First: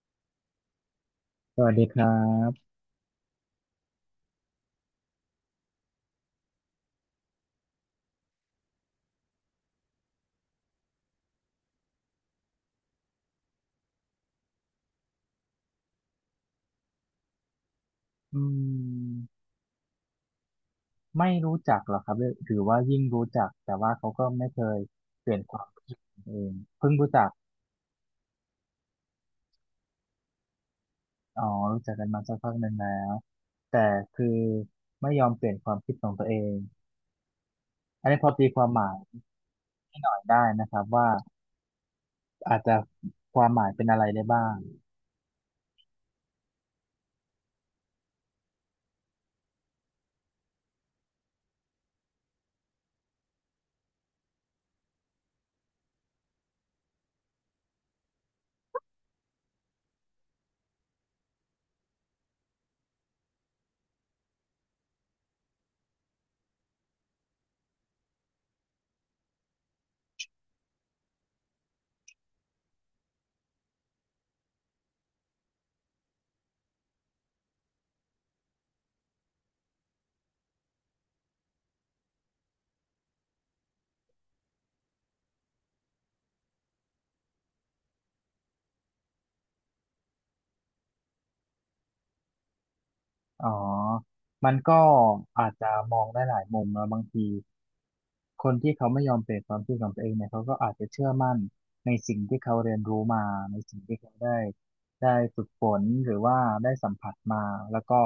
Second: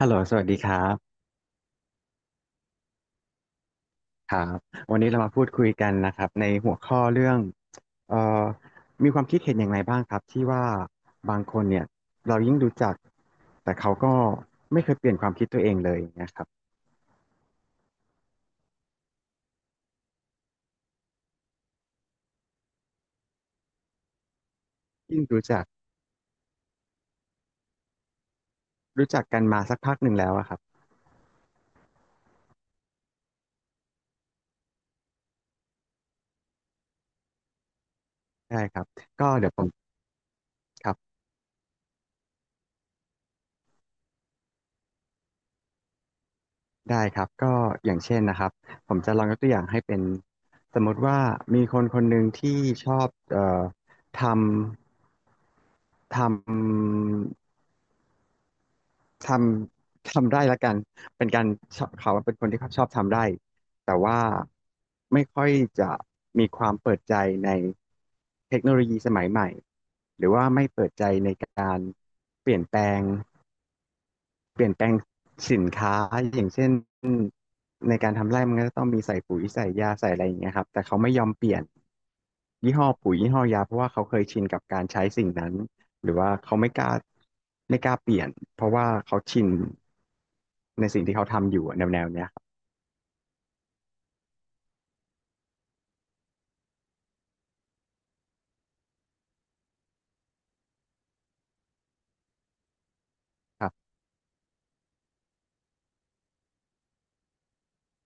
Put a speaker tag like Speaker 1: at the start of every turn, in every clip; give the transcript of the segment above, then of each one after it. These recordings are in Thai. Speaker 1: ฮัลโหลสวัสดีครับ
Speaker 2: สวัสดีครับ
Speaker 1: ครับวันนี้เรามาพูดคุยกันนะครับในหัวข้อเรื่องเอ่อมีความคิดเห็นอย่างไรบ้างครับที่ว่าบางคนเนี่ยเรายิ่งรู้จักแต่เขาก็ไม่เคยเปลี่ยนความคิดตัวเองเลยอย่างเงี้ยครับ
Speaker 2: อืมไม่รู้จักหรอกครับหรือว่ายิ่งรู้จักแต่ว่าเขาก็ไม่เคย
Speaker 1: ยิ่ง
Speaker 2: เปลี่ยน
Speaker 1: รู้
Speaker 2: ค
Speaker 1: จั
Speaker 2: วา
Speaker 1: ก
Speaker 2: มเิดเองเพิ่งรู้จัก
Speaker 1: กันมาสักพักหนึ่งแล้วอะครับ
Speaker 2: อ๋อรู้จักกันมาสักพักหนึ่งแล้วแต่คือไม่ยอมเปลี่ยนความคิดของตัวเอง อันนี้พอตีค
Speaker 1: ได้
Speaker 2: วาม
Speaker 1: ค
Speaker 2: ห
Speaker 1: รับ
Speaker 2: มาย
Speaker 1: ก็เดี๋ยวผม
Speaker 2: ให้หน่อยได้นะครับ
Speaker 1: ครับ
Speaker 2: ว่าอาจจะความหมายเป็นอะไรได้บ้าง
Speaker 1: ได้ครับก็อย่างเช่นนะครับผมจะลองยกตัวอย่างให้เป็นสมมติว่ามีคนคนหนึ่งที่ชอบทำทำ ทำ ทำได้ละกัน เป็นการชอบเขาเป็นคนที่ชอบทำได้ แต่ว่าไม่ค่อยจะมีความเปิดใจในเทคโนโลยีสมัยใหม่ หรือว่าไม่เปิดใจในการเปลี่ยนแปลง เปลี่ยนแปลงสินค้าอย่างเช่นในการทำไร่มันก็ต้องมีใส่ปุ๋ยใส่ยาใส่อะไรอย่างเงี้ยครับแต่เขาไม่ยอมเปลี่ยนยี่ห้อปุ๋ยยี่ห้อยาเพราะว่าเขาเคยชินกับการใช้สิ่งนั้นหรือว่าเขาไม่กล้าไม่กล้าเปลี่ยนเพราะว่าเขาชินในสิ่งที่เขาทำอยู่อะแนวแนวเนี้ยครับ
Speaker 2: อ๋อมันก็อาจจะมองได้หลายมุมนะบางที คนที่เขาไม่ยอมเปลี่ยนความคิดของตัวเองเนี่ยเขาก็อาจจะเชื่อมั่นในสิ่งที่เขาเรียนรู้มาใน
Speaker 1: ครั
Speaker 2: สิ่ง
Speaker 1: บ
Speaker 2: ที่เขาได้ฝึกฝนหรือว่าได้สัมผัสมาแล้วก็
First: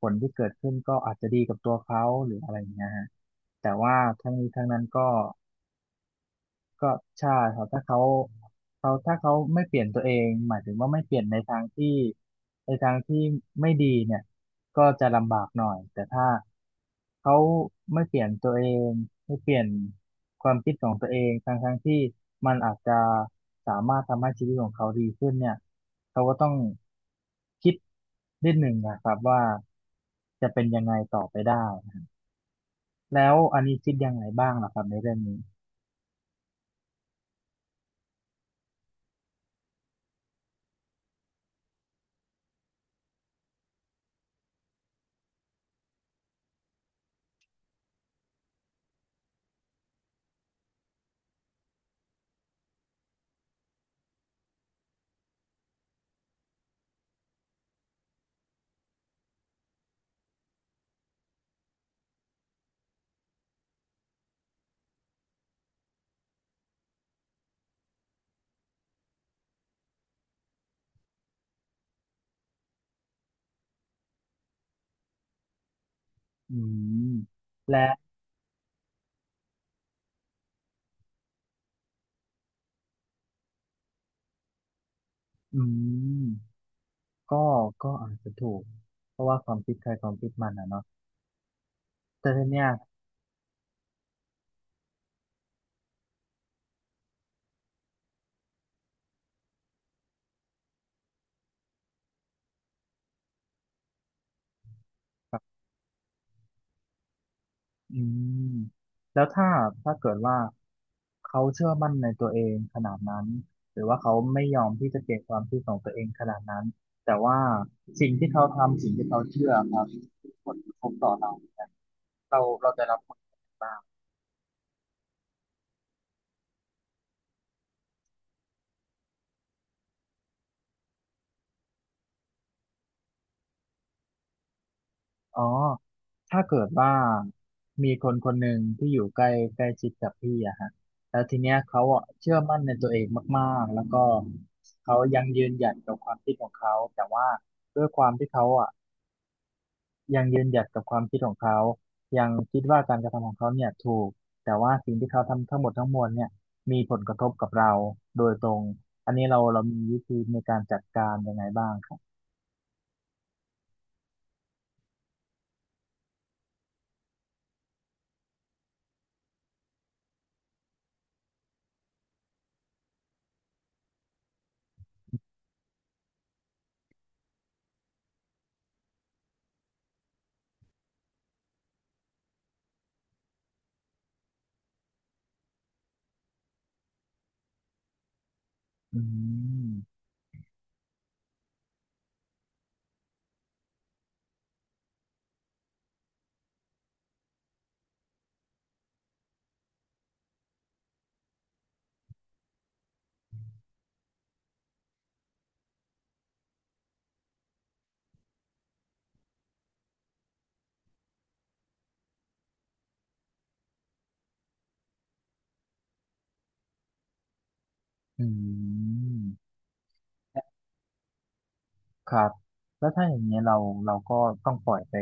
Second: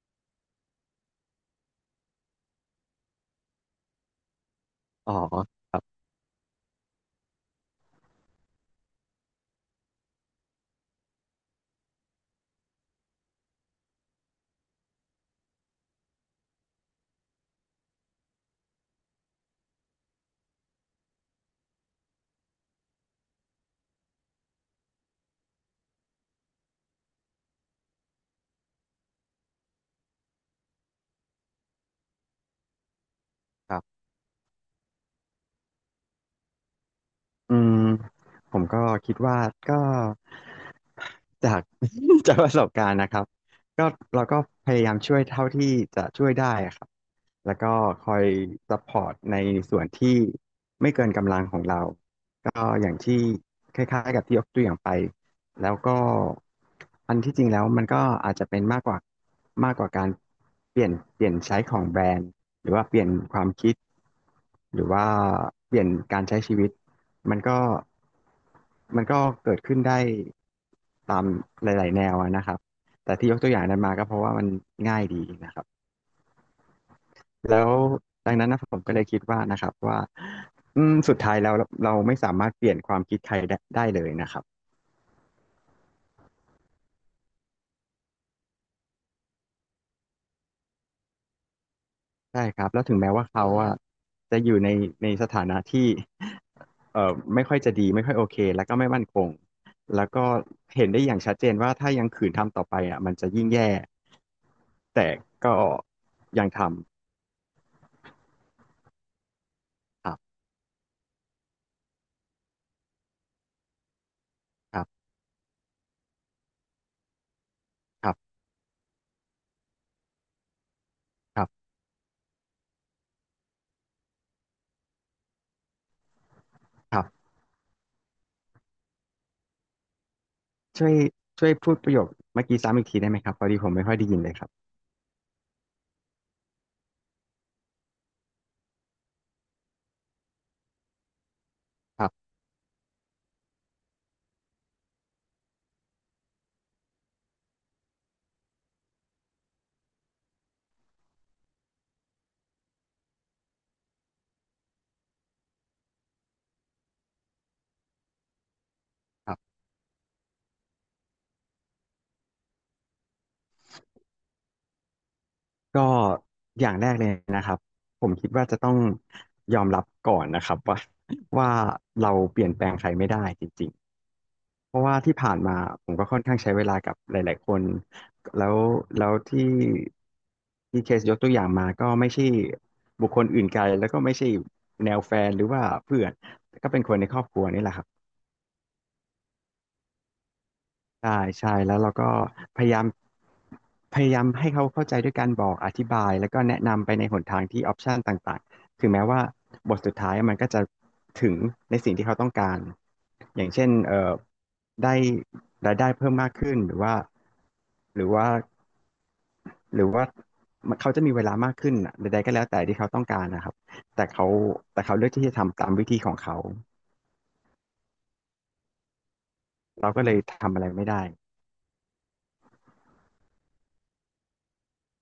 Speaker 2: ผลที่เกิดขึ้นก็อาจจะดีกับตัวเขาหรืออะไรอย่างเงี้ยฮะแต่ว่าทั้งนี้ทั้งนั้นก็
Speaker 1: อ๋อครับ
Speaker 2: ก็ใช่ครับถ้าเขาถ้าเขาไม่เปลี่ยนตัวเองหมายถึงว่าไม่เปลี่ยนในทางที่ในทางที่ไม่ดีเนี่ยก็จะลำบากหน่อย แต่ถ้าเขาไม่เปลี่ยนตัวเองไม่เปลี่ยนความคิดของตัวเองทั้งที่มันอาจจะสามารถทำให้ชีวิตของเขาดีขึ้นเนี่ยเขาก็ต้องคิดนิดหนึ่งนะครับว่าจะเป็นยังไงต่อไปได้แล้วอัน
Speaker 1: ค
Speaker 2: นี้
Speaker 1: รั
Speaker 2: คิด
Speaker 1: บ
Speaker 2: ยังไงบ้างล่ะครับในเรื่องนี้
Speaker 1: อืมผมก็คิดว่าก็จาก จากประสบการณ์นะครับก็เราก็พยายามช่วยเท่าที่จะช่วยได้ครับ แล้วก็คอยซัพพอร์ตในส่วนที่ไม่เกินกำลังของเราก็อย่างที่คล้ายๆกับที่ยกตัวอย่างไปแล้วก็อันที่จริงแล้วมันก็อาจจะเป็นมากกว่ามากกว่าการเปลี่ยนเปลี่ยนใช้ของแบรนด์หรือว่าเปลี่ยนความคิดหรือว่าเปลี่ยนการใช้ชีวิตมันก็มันก็เกิดขึ้นได้ตามหลายๆแนวอะนะครับแต่ที่ยกตัวอย่างนั้นมาก็เพราะว่ามันง่ายดีนะครับ
Speaker 2: อืม
Speaker 1: แล้ว
Speaker 2: และ
Speaker 1: ดังนั้นนะผมก็เลยคิดว่านะครับว่าสุดท้ายแล้วเราไม่สามารถเปลี่ยนความคิดใครได้เลยนะครับ
Speaker 2: อืมก็อาจจะถูกเพราะว่าความคิดใครความคิดมันอ่ะเนาะแต่
Speaker 1: ใช่
Speaker 2: ที
Speaker 1: ค
Speaker 2: เนี้
Speaker 1: รั
Speaker 2: ย
Speaker 1: บแล้วถึงแม้ว่าเขาอะจะอยู่ในสถานะที่ไม่ค่อยจะดีไม่ค่อยโอเคแล้วก็ไม่มั่นคงแล้วก็เห็นได้อย่างชัดเจนว่าถ้ายังขืนทำต่อไปอ่ะมันจะยิ่งแย่แต่
Speaker 2: แบบ
Speaker 1: ก็ยังทำ
Speaker 2: อืมแล้วถ้าถ้า
Speaker 1: ค
Speaker 2: เกิ
Speaker 1: รั
Speaker 2: ดว่า
Speaker 1: บ
Speaker 2: เขาเชื่อมั่นในตัวเองขนาดนั้นหรือว่าเขาไม่ยอม
Speaker 1: ครั
Speaker 2: ที่จะ
Speaker 1: บ
Speaker 2: เปลี่ยนความคิดของตัวเองขนาดนั้นแต่ว่า
Speaker 1: ค
Speaker 2: สิ่ง
Speaker 1: รับ
Speaker 2: ที่เขาทำสิ่งที่เขาเชื่อครับมีผลกระทบต่อเรา
Speaker 1: ครั
Speaker 2: เนี่ย
Speaker 1: บ
Speaker 2: เราจะรับผลยังไงบ้าง
Speaker 1: ครับช่วยช่วยพูดประโยคเมื่อกี้ซ้ำอีกทีได้ไหมครับพอดีผมไม่ค่อยได้ยินเลยครับ
Speaker 2: อ๋อถ้าเกิดว่ามีคนคนหนึ่งที่อยู่ใกล้ใกล้ชิดกับพี่อะฮะแล้วทีเนี้ยเขาอะ
Speaker 1: ครับ
Speaker 2: เชื่อมั่นในตัวเองมากๆแล้วก็เขายังยืนหยัดกับความคิดของเขาแต่ว่าด้วยความที่เขาอะยังยืนหยัดกับความคิดของเขายังคิดว่าการกระทำของเขาเนี่ยถูกแต่ว่าสิ่งที่เขาทำทั้งหมดทั้งมวลเนี่ยมีผลกระทบกับเราโดยตรงอันนี้
Speaker 1: ครั
Speaker 2: เรา
Speaker 1: บ
Speaker 2: เรามีวิธีในการจัดการยังไงบ้างครับ
Speaker 1: ก็อย่างแรกเลยนะครับผมคิดว่าจะต้องยอมรับก่อนนะครับว่า ว่าเราเปลี่ยนแปลงใครไม่ได้จริงๆเพราะว่าที่ผ่านมาผมก็ค่อนข้างใช้เวลากับหลายๆคนแล้วแล้วที่ที่เคสยกตัวอย่างมาก็ไม่ใช่บุคคลอื่นไกลแล้วก็ไม่ใช่แนวแฟนหรือว่าเพื่อนก็เป็นคนในครอบครัวนี่แหละครับ
Speaker 2: อืม
Speaker 1: ใช่ใช่แล้วเราก็พยายามพยายามให้เขาเข้าใจด้วยการบอกอธิบายแล้วก็แนะนำไปในหนทางที่ออปชันต่างๆถึงแม้ว่าบทสุดท้ายมันก็จะถึงในสิ่งที่เขาต้องการอย่างเช่นได้รายได้เพิ่มมากขึ้นหรือว่าหรือว่าหรือว่าเขาจะมีเวลามากขึ้นน่ะใดๆก็แล้วแต่ที่เขาต้องการนะครับแต่เขาแต่เขาเลือกที่จะทำตามวิธีของเขา
Speaker 2: อืม
Speaker 1: เราก็เลยทำอะไรไม่ได้
Speaker 2: ครับแล้วถ้าอย่างเงี้ยเราก็ต้องปล่อยไป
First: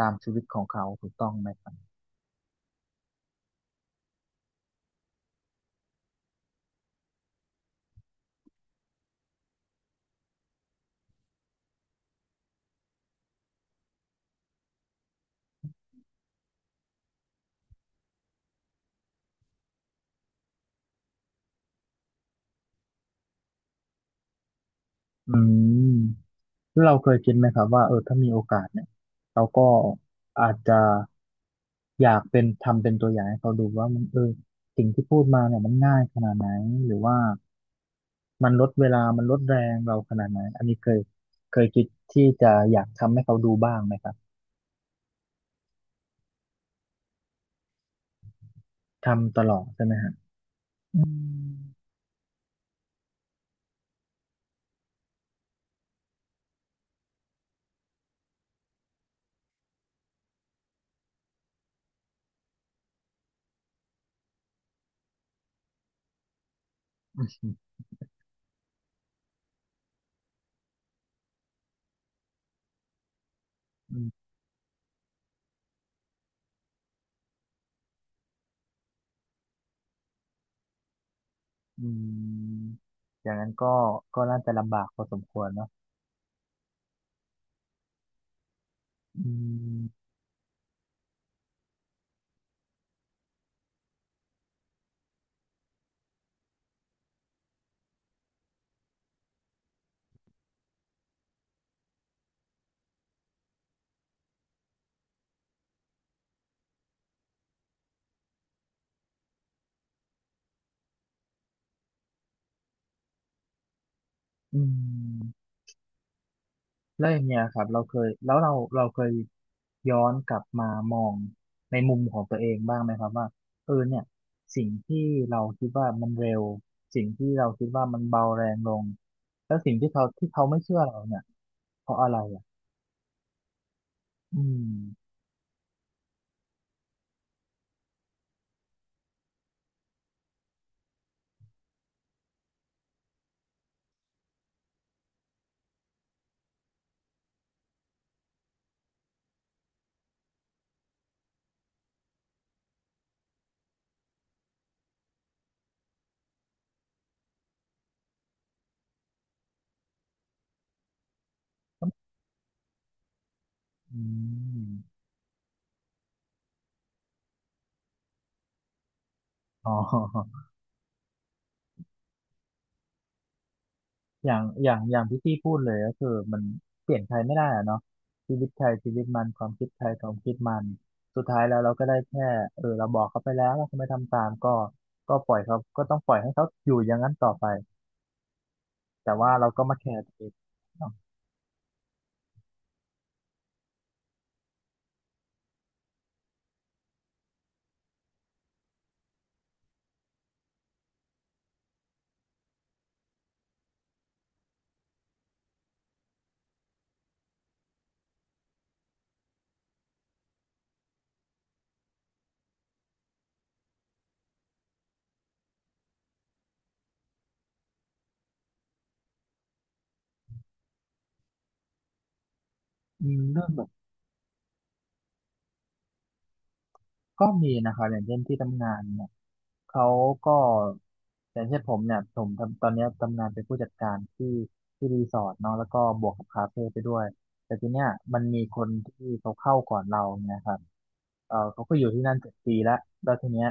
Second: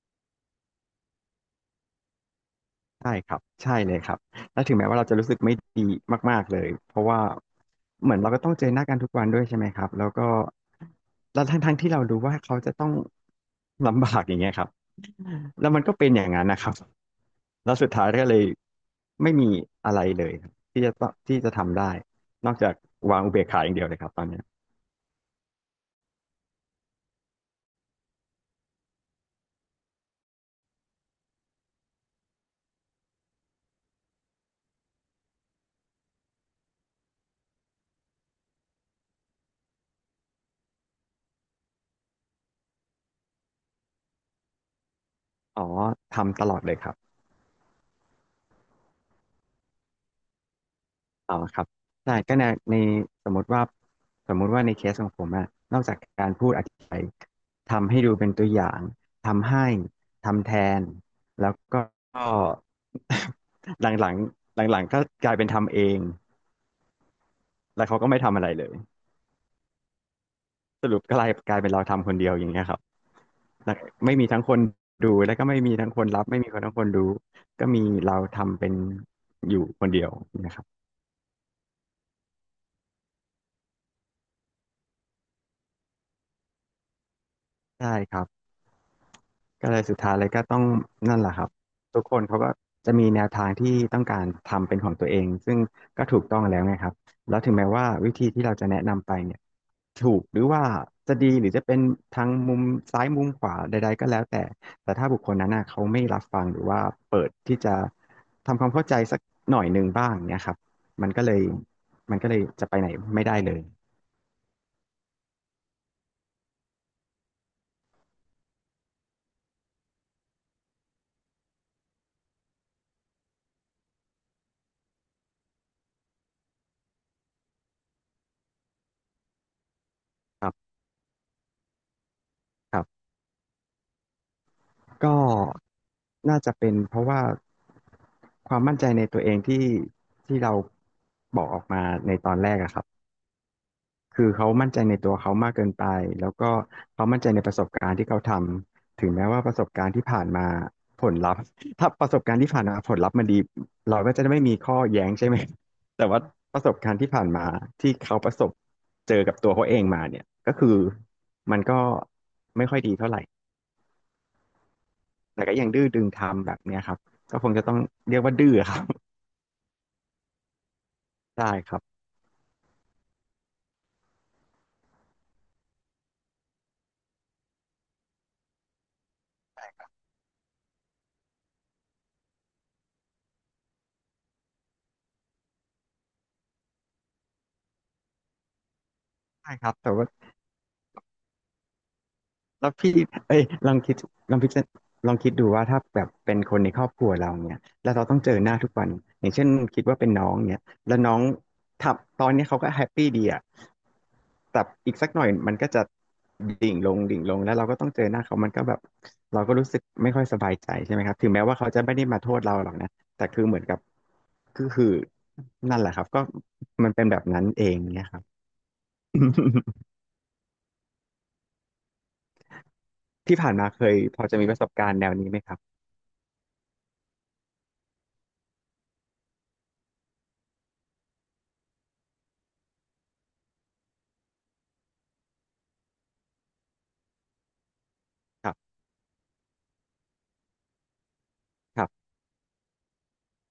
Speaker 2: ตามชีวิตของเขาถูกต้องไหมครับ
Speaker 1: ใช่ครับใช่เลยครับแล้วถึงแม้ว่าเราจะรู้สึกไม่ดีมากๆเลย เพราะว่าเหมือนเราก็ต้องเจอหน้ากันทุกวันด้วยใช่ไหมครับแล้วก็แล้วทั้งทั้งที่เรารู้ว่าเขาจะต้องลำบากอย่างเงี้ยครับแล้วมันก็เป็นอย่างนั้นนะครับแล้วสุดท้ายก็เลยไม่มีอะไรเลยครับที่จะต้องที่จะทำได้ นอกจากวางอุเบกขาอย่างเดียวเลยครับตอนเนี้ย
Speaker 2: อืมแล้วเราเคยคิดไหมครับว่าเออถ้ามีโอกาสเนี่ยเราก็อาจจะอยากเป็นทำเป็นตัวอย่างให้เขาดูว่ามันเออสิ่งที่พูดมาเนี่ยมันง่ายขนาดไหนหรือว่ามันลดเวลามันลดแรงเราขนาดไหนอันนี้เคยคิดที่จะอยากทำให้เขาดูบ้างไหมครับ
Speaker 1: อ๋อทำตลอดเลยครับ
Speaker 2: ทำตลอดใช่ไหมฮะอื
Speaker 1: อ๋อครับใช่ก็ในในสมมติว่าสมมุติว่าในเคสของผมอะนอกจากการพูดอธิบายทำให้ดูเป็นตัวอย่างทำให้ทำแทนแล้วก็ หลังหลังหลังหลังๆก็กลายเป็นทำเองแล้วเขาก็ไม่ทำอะไรเลยสรุปก็กลายเป็นเราทำคนเดียวอย่างเงี้ยครับแล้วไม่
Speaker 2: ม
Speaker 1: มีทั้งคนดูแล้วก็ไม่มีทั้งคนรับไม่มีคนทั้งคนรู้ก็มีเราทำเป็นอยู่คนเดียวนะครับ
Speaker 2: อืมอย่างนั้นก็น่าจะลำบากพอสมควรเนาะ
Speaker 1: ใช่ครับ
Speaker 2: อื
Speaker 1: ก็เลยสุด
Speaker 2: ม
Speaker 1: ท้ายเลยก็ต้องนั่นแหละครับทุกคนเขาก็จะมีแนวทางที่ต้องการทำเป็นของตัวเองซึ่งก็ถูกต้องแล้วไงครับแล้วถึงแม้ว่าวิธีที่เราจะแนะนำไปเนี่ยถูกหรือว่าจะดีหรือจะเป็นทางมุมซ้ายมุมขวาใดๆก็แล้วแต่แต่ถ้าบุคคลนั้นน่ะเขาไม่รับฟังหรือว่าเปิดที่จะทำความเข้าใจสักหน่อยหนึ่งบ้างเนี่ยครับมันก็เลยมันก็เลยจะไปไหนไม่ได้เลย
Speaker 2: อืมแล้วอย่างเงี้ยครับเราเคยแล้วเราเคยย้อนกลับมามองในมุมของตัวเองบ้างไหมครับว่าเออเนี่ยสิ่งที่เราคิดว่ามันเร็วสิ่งที่เราคิดว่ามันเบาแรงลงแล้วสิ่งที่เขาที่
Speaker 1: ค
Speaker 2: เขา
Speaker 1: รั
Speaker 2: ไม่
Speaker 1: บ
Speaker 2: เชื่อเราเนี่ยเพราะอะไรอ่ะ
Speaker 1: ครับ
Speaker 2: อืม
Speaker 1: ก็น่าจะเป็นเพราะว่าความมั่นใจในตัวเองที่เราบอกออกมาในตอนแรกอะครับคือเขามั่นใจในตัวเขามากเกินไปแล้วก็เขามั่นใจในประสบการณ์ที่เขาทำถึงแม้ว่าประสบการณ์ที่ผ่านมาผลลัพธ์ถ้าประสบการณ์ที่ผ่านมาผลลัพธ์มันดีเราก็จะไม่มีข้อแย้งใช่ไหมแต่ว่าประสบการณ์ที่ผ่านมาที่เขาประสบเจอกับตัวเขาเองมาเนี่ยก็คือมันก็ไม่ค่อยดีเท่าไหร่
Speaker 2: อืม
Speaker 1: แต่ก็ยังดื้อดึงทำแบบเนี้ยครับก็คงจะต้องเรียกว่าดื้อครับ
Speaker 2: อ๋อ
Speaker 1: ได้ครับ
Speaker 2: อย่างที่พี่พูดเลยก็คือมันเปลี่ยนใครไม่ได้อะเนาะชีวิตใครชีวิตมันความคิดใครความคิดมันสุดท้ายแล้วเราก็ได้แค่เออเราบอกเขาไปแล้วว่าเขาไม่ทำตามก็ปล่อยเขาก็ต้องปล่อยให้เขาอยู่อย่างนั้นต่อไปแต่ว่าเรา
Speaker 1: ใช่
Speaker 2: ก็
Speaker 1: ครับ
Speaker 2: มาแค
Speaker 1: แต่
Speaker 2: ร์
Speaker 1: ว่า
Speaker 2: ตัวเองเนาะ
Speaker 1: แล้วพี่เอ้ยลองคิดลองพิจารลองคิดดูว่าถ้าแบบเป็นคนในครอบครัวเราเนี่ยแล้วเราต้องเจอหน้าทุกวันอย่างเช่นคิดว่าเป็นน้องเนี่ยแล้วน้องทับตอนเนี้ยเขาก็แฮปปี้ดีอะแต่อีกสักหน่อยมันก็จะดิ่งลงดิ่งลงแล้วเราก็ต้องเจอหน้าเขามันก็แบบเราก็รู้สึกไม่ค่อยสบายใจใช่ไหมครับถึงแม้ว่าเขาจะไม่ได้มาโทษเราหรอกนะแต่คือเหมือนกับคือนั่นแหละครับก็มันเป็นแบบนั้นเองเนี่ยครับ
Speaker 2: อืม
Speaker 1: ที่
Speaker 2: เรื่อง
Speaker 1: ผ่าน
Speaker 2: แบ
Speaker 1: มา
Speaker 2: บ
Speaker 1: เคยพอจะมีประสบการณ์แนวนี้ไหมครับ
Speaker 2: ก็มีนะคะอย่างเช่นที่ทำงานเนี่ย เขาก็อย่างเช่นผมเนี่ยผมทำตอนเนี้ยทำงานเป็นผู้จัดการที่รีสอร์ทเนาะแล้วก็บวกกับคาเฟ่ไปด้วยแต่ทีเนี้ยมันมี
Speaker 1: ครั
Speaker 2: คน
Speaker 1: บ
Speaker 2: ที่เขาเข้าก่อนเราเนี่ยครับเออเขาก็
Speaker 1: ค
Speaker 2: อ
Speaker 1: รั
Speaker 2: ยู่ที่
Speaker 1: บ
Speaker 2: นั่น7 ปีแล้วแล้วทีเนี้ย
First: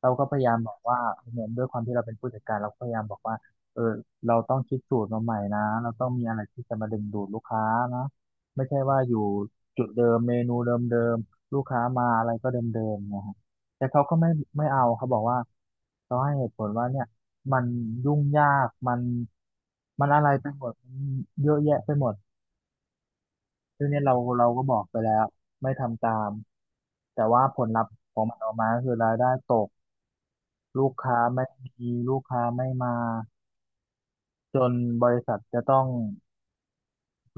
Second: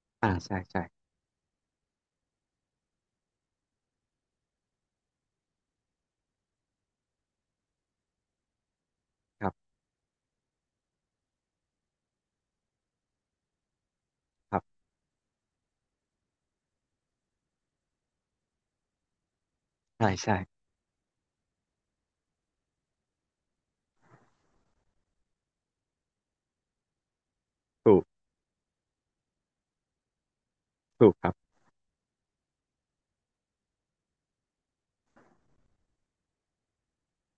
Speaker 2: เราก็
Speaker 1: อ่า
Speaker 2: พยายา
Speaker 1: ใช่
Speaker 2: มบอก
Speaker 1: ใช่
Speaker 2: ว่าเนี่ยด้วยความที่เราเป็นผู้จัดการเราก็พยายามบอกว่าเออเราต้องคิดสูตรมาใหม่นะเราต้องมีอะไรที่จะมาดึงดูดลูกค้านะไม่ใช่ว่าอยู่
Speaker 1: ครับ
Speaker 2: จุดเดิมเมนูเดิมๆลูกค้ามาอะไรก็เดิมๆเนะ แต่เขาก็ไม่
Speaker 1: ครั
Speaker 2: ไม่
Speaker 1: บ
Speaker 2: เอาเขาบอกว่าเขาให้เหตุผลว่าเนี่ยมันยุ่งยากมันมัน
Speaker 1: ใช่
Speaker 2: อะไร
Speaker 1: ใช่
Speaker 2: ไปหมดมันเยอะแยะไปหมดซึ่งเนี่ยเราก็บอกไปแล้วไม่ทำตามแต่ว่าผลลัพธ์
Speaker 1: ถูก
Speaker 2: ของมันออกมาก็คือรายได้ตกลูก
Speaker 1: ถูก
Speaker 2: ค้า
Speaker 1: ครับ
Speaker 2: ไม่มีลูกค้าไม่มาจนบริษัทจะต้อง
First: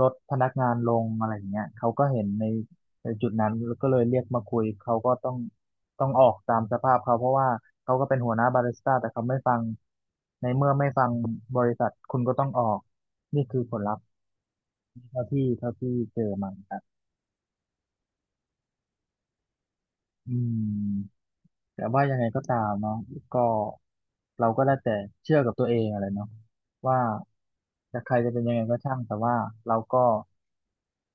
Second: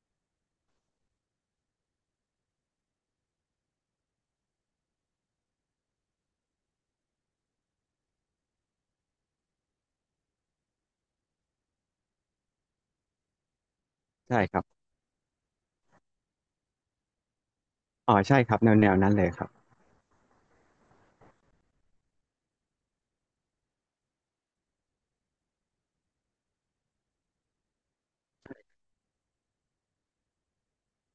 Speaker 2: ลดพนักงานลงอะไรอย่างเงี้ยเขาก็เห็นในจุดนั้นแล้วก็เลยเรียกมาคุยเขาก็ต้องออกตามสภาพเขาเพราะว่าเขาก็เป็นหัวหน้าบาริสต้าแต่เขาไม่ฟังในเมื่อไม่ฟังบริษัทคุณก็ต้องออกนี่คือผลลัพธ์
Speaker 1: ใช่ครับ
Speaker 2: เท่าที่เจอมาครับ
Speaker 1: อ๋อใช่ครับแนวแนวนั้นเลยครับ
Speaker 2: อืมแต่ว่ายังไงก็ตามเนาะก็เราก็ได้แต่เชื่อกับตัวเองอะไรเนาะว่าจะใครจะเป็นยังไงก็ช่างแต่ว่าเราก็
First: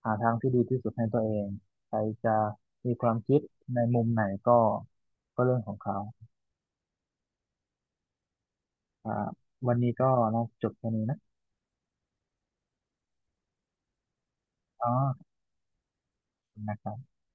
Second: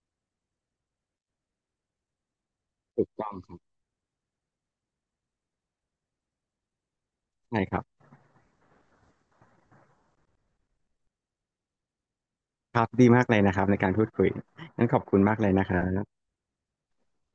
Speaker 2: หาทางที่ดีที่สุดให้ตัวเองใครจะมีค
Speaker 1: ถูก
Speaker 2: วาม
Speaker 1: ต้อง
Speaker 2: คิด
Speaker 1: ครับ
Speaker 2: ในมุมไหนก็เรื่องของเขา
Speaker 1: ใช่ครับ
Speaker 2: อ่าวันนี้ก็น่าจะจบแค่นี้นะ
Speaker 1: ครับดีมากเลยนะครับในการพูดคุย
Speaker 2: อ๋
Speaker 1: งั้นขอบคุณ
Speaker 2: อ
Speaker 1: มากเลยนะครับ
Speaker 2: ขอบคุณนะครับ